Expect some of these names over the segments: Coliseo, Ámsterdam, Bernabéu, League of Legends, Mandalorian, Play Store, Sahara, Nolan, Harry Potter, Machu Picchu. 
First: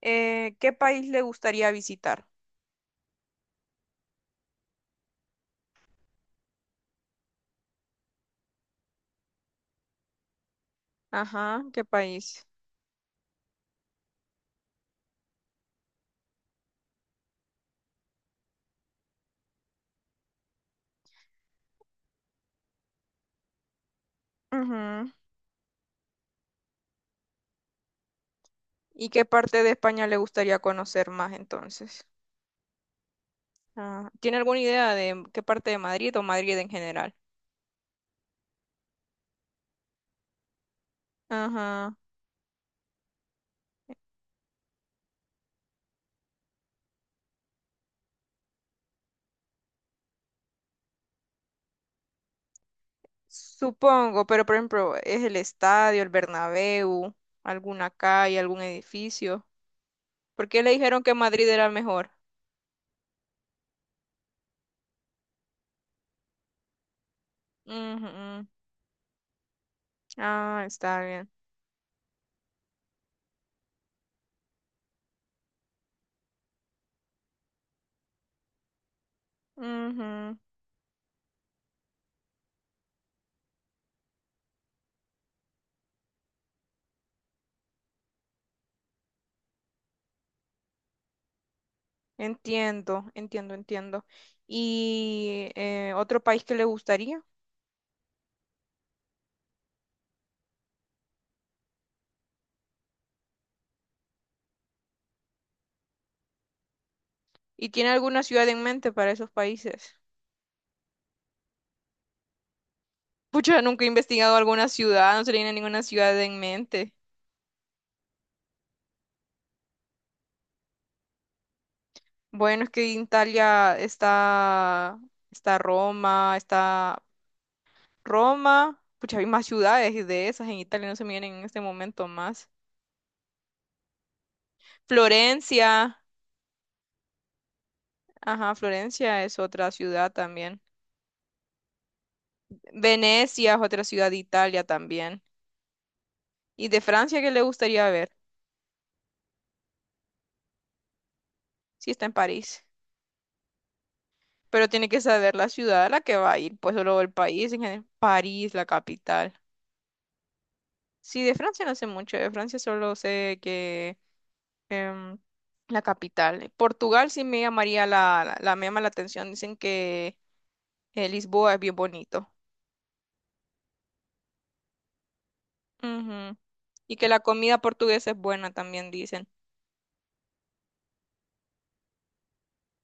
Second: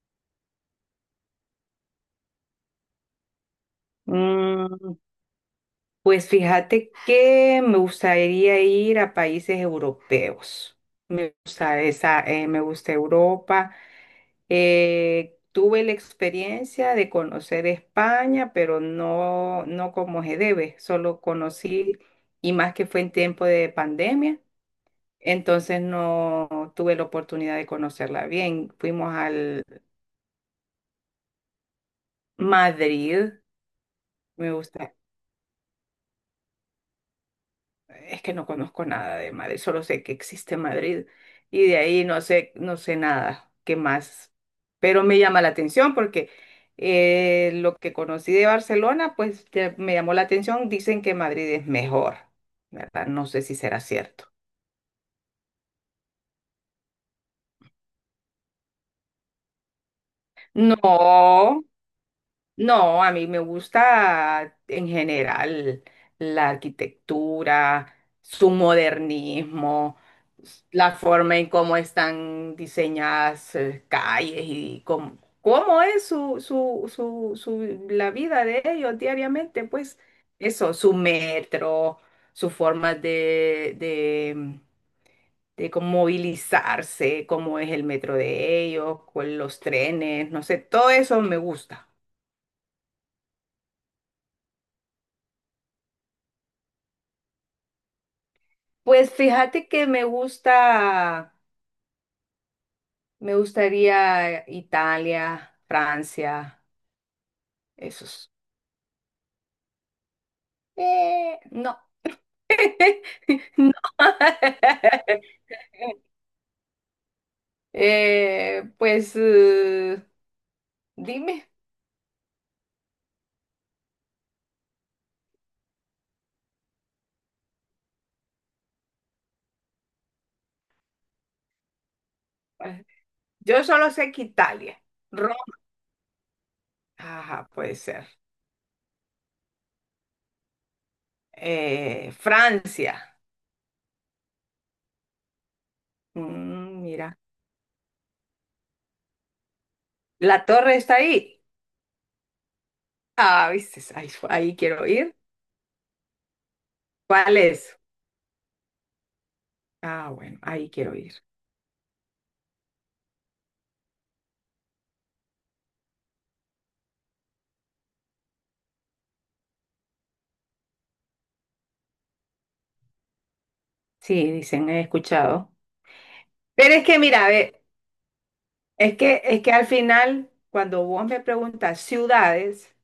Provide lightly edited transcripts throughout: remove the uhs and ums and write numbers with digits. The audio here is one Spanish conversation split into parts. ¿Qué país le gustaría visitar? Mm, pues fíjate que me gustaría ir a países europeos. Me Ajá, gusta ¿qué esa, país? Me gusta Europa. Tuve la experiencia de conocer España, pero no, no como se debe. Solo conocí, y más que fue en tiempo de pandemia, Ujú. entonces no tuve la oportunidad de conocerla bien. ¿Y Fuimos qué parte al de España le gustaría conocer más entonces? Madrid. Ah, ¿tiene Me alguna idea gusta. de qué parte de Madrid o Madrid en general? Es que no conozco nada de Madrid, solo sé que existe Madrid y de Ajá, ahí no sé, no sé nada, qué más. Pero me llama la atención porque lo que conocí de Barcelona, pues ya me llamó la atención. Dicen que Madrid es mejor, ¿verdad? No sé si será supongo, cierto. pero por ejemplo, ¿es el estadio, el Bernabéu, alguna calle, algún edificio? ¿Por qué le dijeron que Madrid No, era mejor? no, a mí me gusta en general la arquitectura, Ujú. su modernismo, Ah, la está bien. forma en cómo están diseñadas calles y cómo, cómo es la vida de ellos diariamente, pues Ujú. eso, su metro, su forma de cómo movilizarse, cómo es el metro de ellos, con los trenes, no sé, todo eso me gusta. Entiendo, entiendo, entiendo. ¿Y otro país que le gustaría? Pues fíjate que me gusta, me gustaría Italia, Francia, ¿Y tiene alguna esos. ciudad en mente para esos países? No, Pucha, no. nunca he investigado alguna ciudad, no se le viene ninguna ciudad en mente. Eh, pues eh, dime. Bueno, es que en Italia está, está Roma, está Roma. Pucha, hay más ciudades de esas en Italia, no se me vienen en este momento más. Yo solo sé que Italia, Roma, Florencia, ajá, puede ser. ajá, Florencia es otra ciudad también. Francia. Venecia es otra ciudad de Italia también. ¿Y de Mm, mira, Francia qué le gustaría ver? la torre está ahí. Si está en París. Ah, viste, ahí, ahí Pero quiero tiene que ir. saber la ciudad a la que va a ir, pues solo el ¿Cuál país en es? general. París, la capital. Ah, bueno, ahí quiero ir. Sí, de Francia no sé mucho, de Francia solo sé que em, la capital. Portugal sí me llamaría me llama la atención, dicen que Lisboa es bien bonito. Sí, dicen, he escuchado. Ujú. Pero es Y que, que la mira, comida ve, portuguesa es buena también, dicen. es que al final, cuando vos me preguntas ciudades,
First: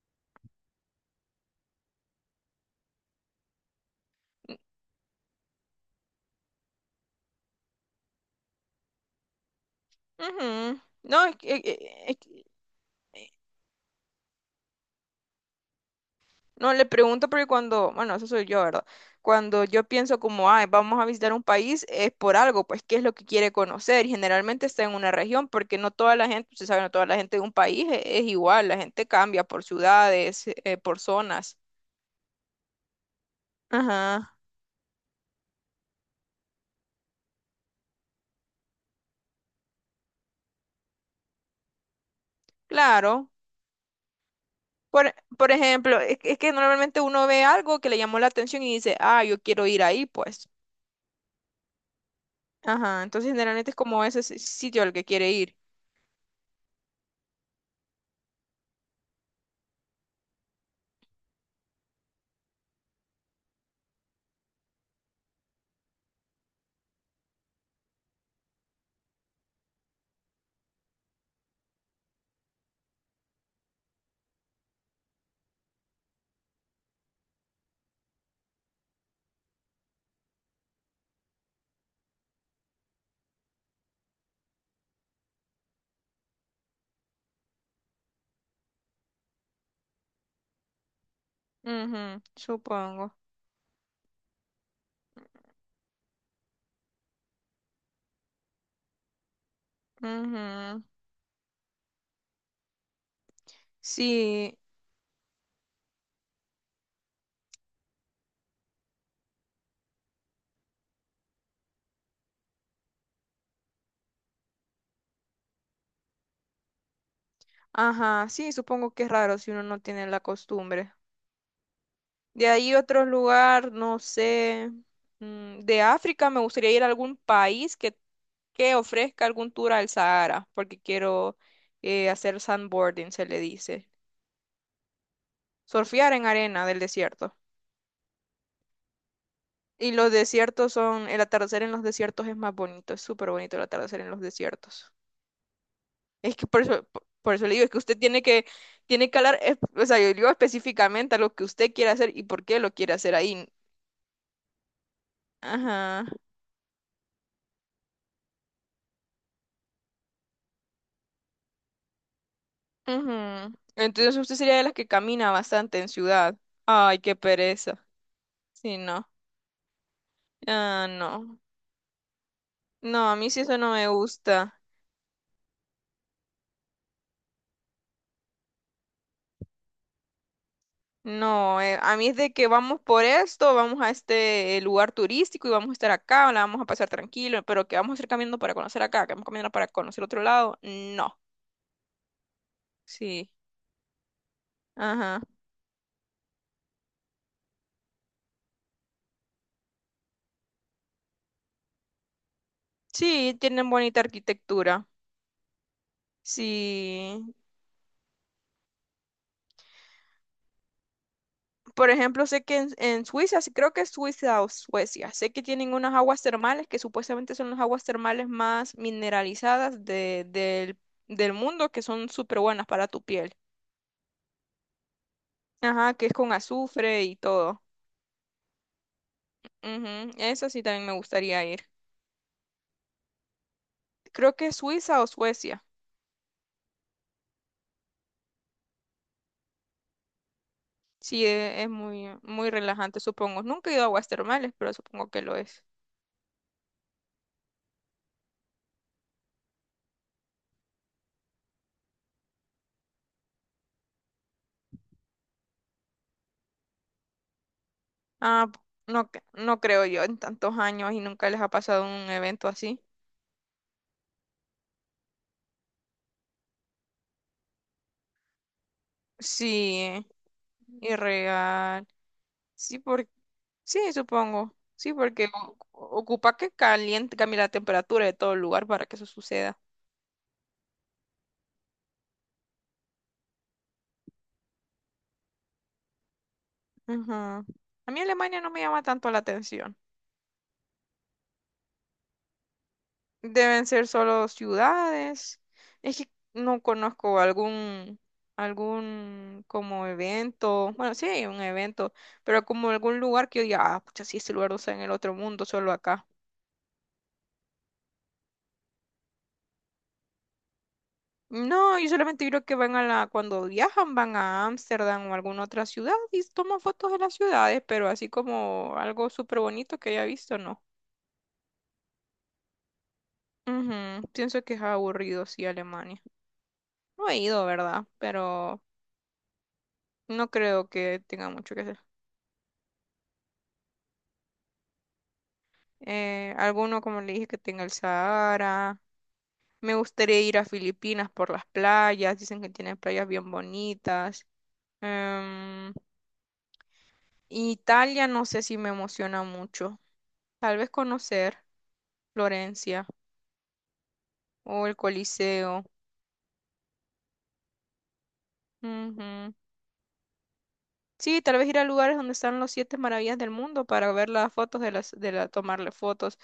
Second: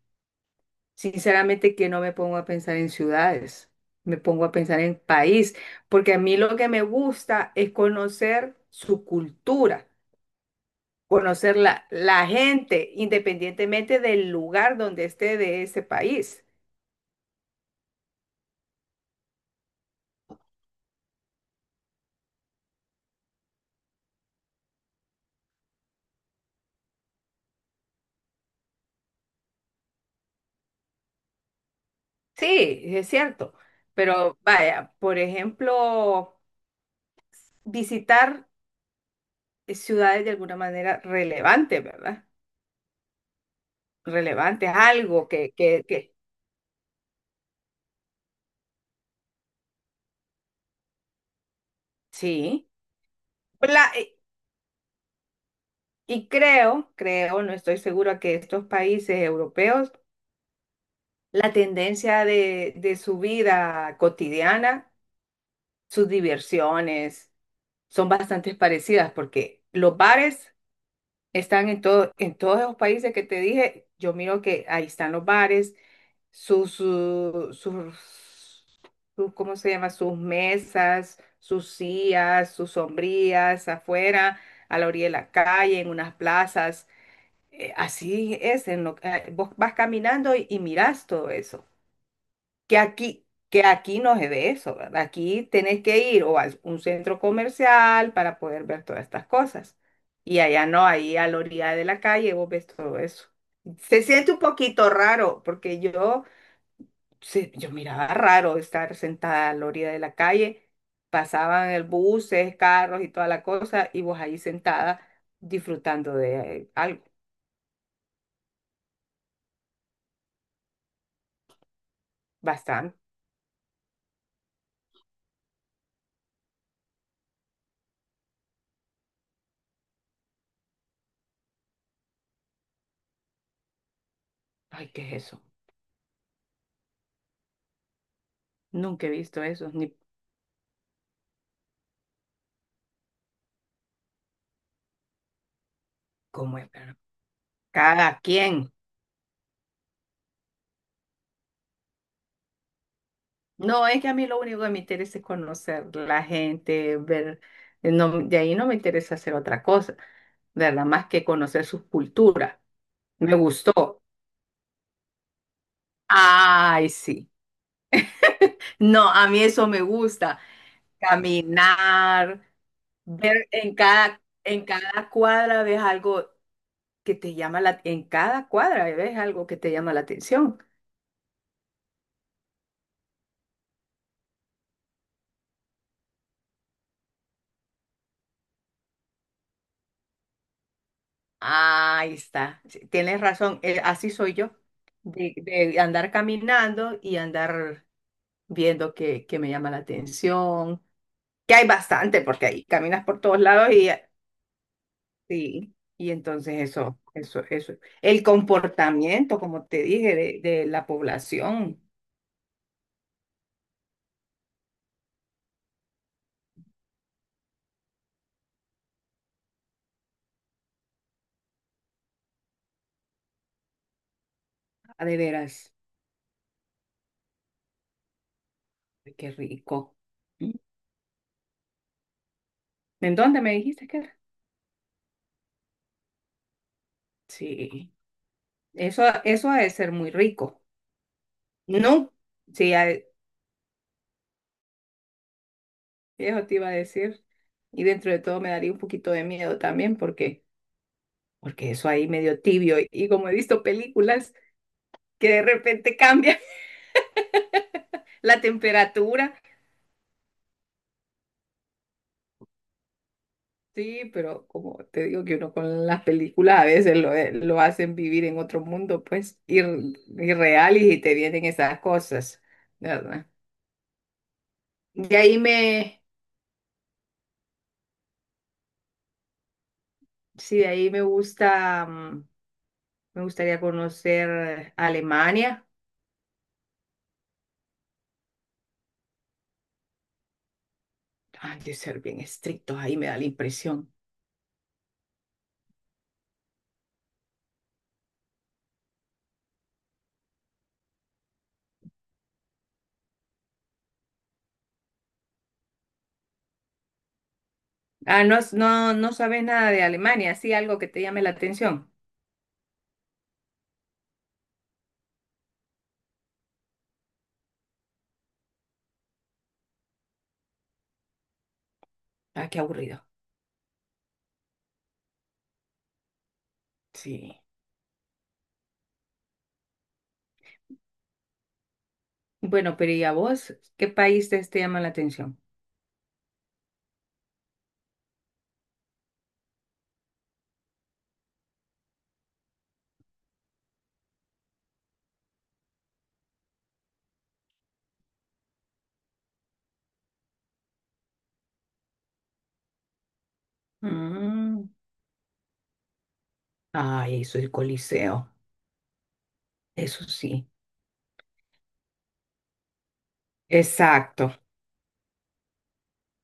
sinceramente que no me pongo a pensar en ciudades, me pongo a pensar en país, porque a mí lo que me gusta es conocer su cultura, Ujú. No, es, que, conocer e, e, la e, gente, independientemente del lugar donde esté de ese país. No, le pregunto porque cuando, bueno, eso soy yo, ¿verdad? Cuando yo pienso como, ay, vamos a visitar un país, es por algo, pues, ¿qué es lo que quiere conocer? Y generalmente está en una región, porque no toda la gente, usted sabe, no toda la gente de un país es, igual, la gente cambia por ciudades, por zonas. Sí, es cierto, Ajá, pero vaya, por ejemplo, visitar ciudades de alguna manera relevantes, ¿verdad? claro. Relevantes, Por, algo por ejemplo, que es que normalmente uno ve algo que le llamó la atención y dice, ah, yo quiero ir ahí, pues. sí. Ajá, entonces generalmente es La- como y ese sitio al que quiere ir. y creo, no estoy segura que estos países europeos, la tendencia de su vida cotidiana, sus diversiones, son bastante parecidas porque los bares están en todo, en todos esos países que te dije, yo miro que ahí están los bares sus, su- sus, sus- ¿cómo se llama? Sus mesas, sus sillas, sus sombrillas afuera, a la orilla de la calle, en unas plazas. Así es, en lo, vos vas caminando y mirás todo eso. Ujú, supongo. Que aquí no es de eso, ¿verdad? Aquí tenés que ir o a un centro comercial para poder ver todas estas cosas. Y allá Ujú. no, ahí a la orilla de la calle vos ves todo eso. Se siente un Sí. poquito raro porque yo miraba raro estar sentada a la orilla de la calle, pasaban el buses, carros y toda la cosa, y vos ahí sentada disfrutando de algo, Ajá, sí, supongo que es raro si uno no tiene la costumbre. De ahí bastante. otro lugar, no sé, mm, de África me gustaría ir a algún país que ofrezca algún tour al Sahara, porque quiero hacer sandboarding, se le dice. Ay, ¿qué es eso? Surfear en arena del desierto. Nunca he visto eso, ni Y los desiertos son, el atardecer en los desiertos es más bonito, es súper bonito el atardecer en los desiertos. Es que cómo por es, eso, pero por eso le digo, es que usted cada tiene que... quien. Tiene que hablar, o sea, yo digo específicamente a lo que usted quiere hacer y por qué lo quiere hacer ahí. No, es que a mí lo único que me interesa es conocer Ajá. la gente, ver, no, de ahí no me interesa hacer otra cosa, ¿verdad? Más que conocer sus culturas. Me Ujú. gustó. Entonces usted sería de las que camina bastante en ciudad. Ay, Ay, qué sí. pereza. Sí, No, no. a mí eso me gusta, Ah, no. caminar, No, a mí sí ver eso no me gusta. en cada cuadra ves algo que te llama la, en cada cuadra ves algo que te llama la atención. No, a mí es de que vamos por esto, vamos a este lugar turístico y vamos a estar acá, la vamos a pasar tranquilo, pero que vamos a ir caminando para conocer acá, que vamos caminando para conocer otro lado. No. Ahí está, sí, tienes Sí. razón, así soy yo, Ajá. De andar caminando y andar viendo que me llama la atención, que hay bastante, porque ahí caminas por Sí, todos tienen lados y, bonita arquitectura. sí, y entonces Sí. Eso. El comportamiento, como te dije, de la población. Por ejemplo, sé que en Suiza, sí, creo que es Suiza o Suecia, sé que tienen unas aguas termales que supuestamente son las aguas termales más mineralizadas del, del mundo, que son súper buenas para tu piel. Ah, de veras. Ajá, que es con azufre y todo. Qué rico. Ujú, eso ¿Mm? sí también me gustaría ir. ¿En dónde me dijiste que era? Creo que es Suiza o Suecia. Sí, eso ha de ser muy rico. Sí, es muy, No, muy sí, relajante, supongo. Nunca he ido a aguas termales, pero supongo que lo es. eso te iba a decir. Y dentro de todo me daría un poquito de miedo también porque, porque eso ahí medio tibio. Y como he visto películas que de repente cambia la Ah, no, temperatura. no creo yo en tantos años y nunca les ha pasado un evento así. Sí, pero como te digo que uno con las películas a veces lo hacen vivir en otro mundo, pues, Sí, irreal y te vienen esas irreal. cosas, Sí, por... ¿verdad? sí, supongo. Sí, De porque ahí me... ocupa que caliente, cambie la temperatura de todo el lugar para que eso suceda. Sí, de ahí me gusta, me gustaría conocer Alemania. Ujú. A mí Alemania no me llama tanto la atención. Ay, de ser bien estrictos, ahí me da la Deben ser impresión. solo ciudades. Es que no conozco algún, algún como evento. Bueno, sí, un evento, pero como algún lugar que yo diga, ah, pucha, sí, este lugar no está en el otro mundo, solo acá. Ah, no, no, no sabes nada de Alemania, sí, algo que te llame la No, yo atención. solamente creo que van a la, cuando viajan, van a Ámsterdam o alguna otra ciudad y toman fotos de las ciudades, pero así como algo súper bonito que haya visto, no. Ah, qué aburrido. Ujú, pienso que es aburrido, sí, Alemania. No he Sí. ido, ¿verdad? Pero no creo que tenga mucho que hacer. Bueno, pero ¿y a vos? ¿Qué país te llama la atención? Alguno, como le dije, que tenga el Sahara. Me gustaría ir a Filipinas por las playas. Dicen que tienen playas bien bonitas. Em, Italia no sé si me emociona mucho. Tal vez conocer. Florencia Mm. o el Coliseo. Ay, soy el Coliseo. Ujú. Eso sí, Sí, tal vez ir a lugares donde están los siete maravillas del mundo para ver las exacto, fotos de las, de la, tomarle fotos.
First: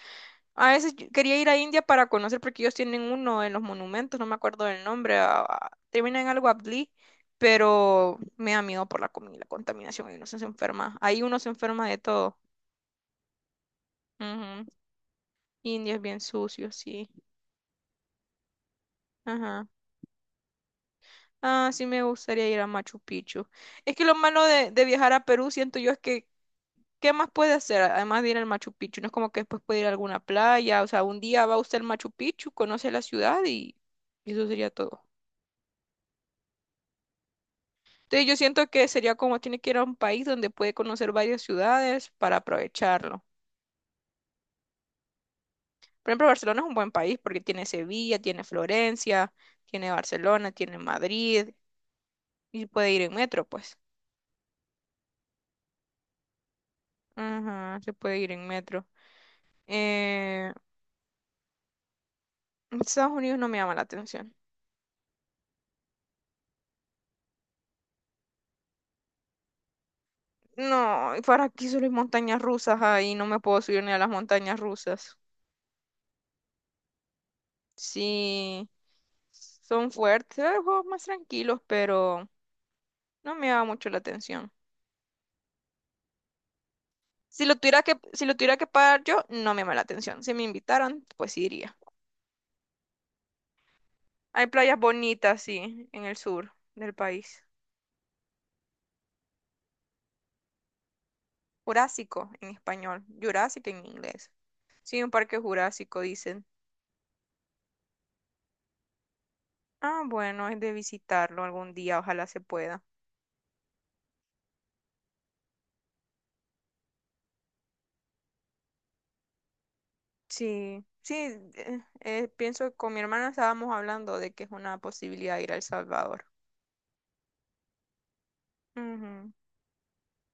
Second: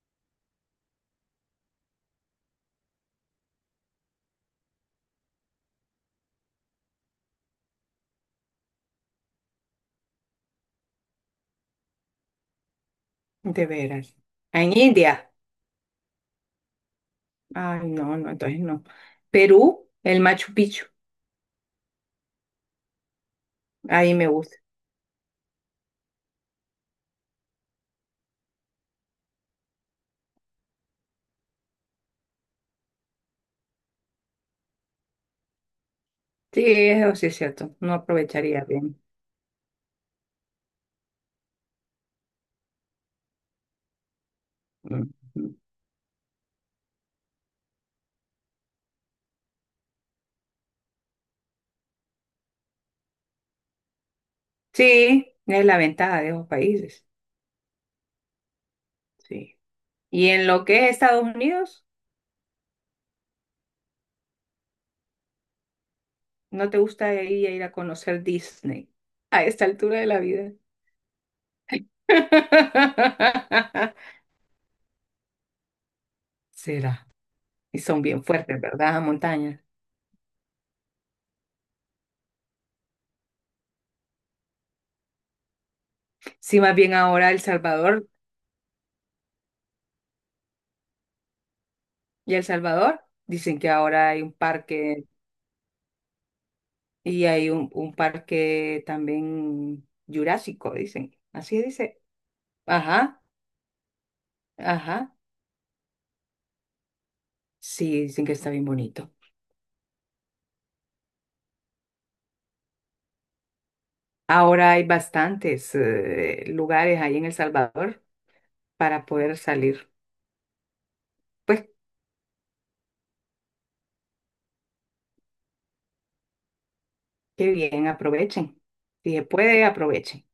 A veces yo quería ir a India para conocer porque ellos tienen uno en los monumentos, no me acuerdo del nombre, termina en algo Abdi, pero me da miedo por la comida y la contaminación, y uno se enferma, ahí uno se enferma de todo. de veras. Ujú. En India, India es bien sucio, sí. ay, no, no, entonces no. Ajá. Perú, el Machu Picchu, Ah, sí me gustaría ir a Machu Picchu. Es que lo ahí me malo gusta. De viajar a Perú, siento yo, es que ¿qué más puede hacer? Además de ir al Machu Picchu, no es como que después puede ir a alguna playa, o sea, un día va usted al Machu Picchu, conoce la ciudad y eso sería todo. Sí, eso sí es cierto, no Entonces yo aprovecharía siento que bien. sería como tiene que ir a un país donde puede conocer varias ciudades para aprovecharlo. Ujú. Por ejemplo, Barcelona es un buen país porque tiene Sevilla, tiene Florencia, tiene Barcelona, tiene Madrid y puede ir en metro, pues. Sí, es la ventaja de esos países. Ajá, se puede ir en metro. Sí. Y en Eh, lo que es Estados Unidos, Estados Unidos no me llama la atención. ¿no te gusta ir a conocer Disney a esta altura de la vida? No, ¿y ¿para aquí solo hay montañas rusas ahí? No me puedo subir ni a las montañas rusas. Será. Y son bien fuertes, Sí, ¿verdad? Las montañas. son fuertes, hay juegos más tranquilos, pero no me llama mucho la atención. Sí, más bien ahora El Si lo tuviera que, Salvador. si lo tuviera que pagar yo, no me llama la atención. Si me invitaran, pues sí iría. Y El Salvador, dicen que ahora hay un Hay playas parque bonitas, sí, en el sur del y país. hay un parque también jurásico, dicen. Así dice. Jurásico en español, Ajá, jurásico en inglés. Sí, un ajá. parque jurásico, dicen. Sí, dicen que está bien bonito. Ah, bueno, es de visitarlo algún día, ojalá se pueda. Ahora hay bastantes lugares ahí en El Salvador para poder salir. Sí, sí, Pues pienso que con mi hermana estábamos hablando de que es una posibilidad ir a El Salvador. qué bien, aprovechen. Si se Ujú. puede, aprovechen.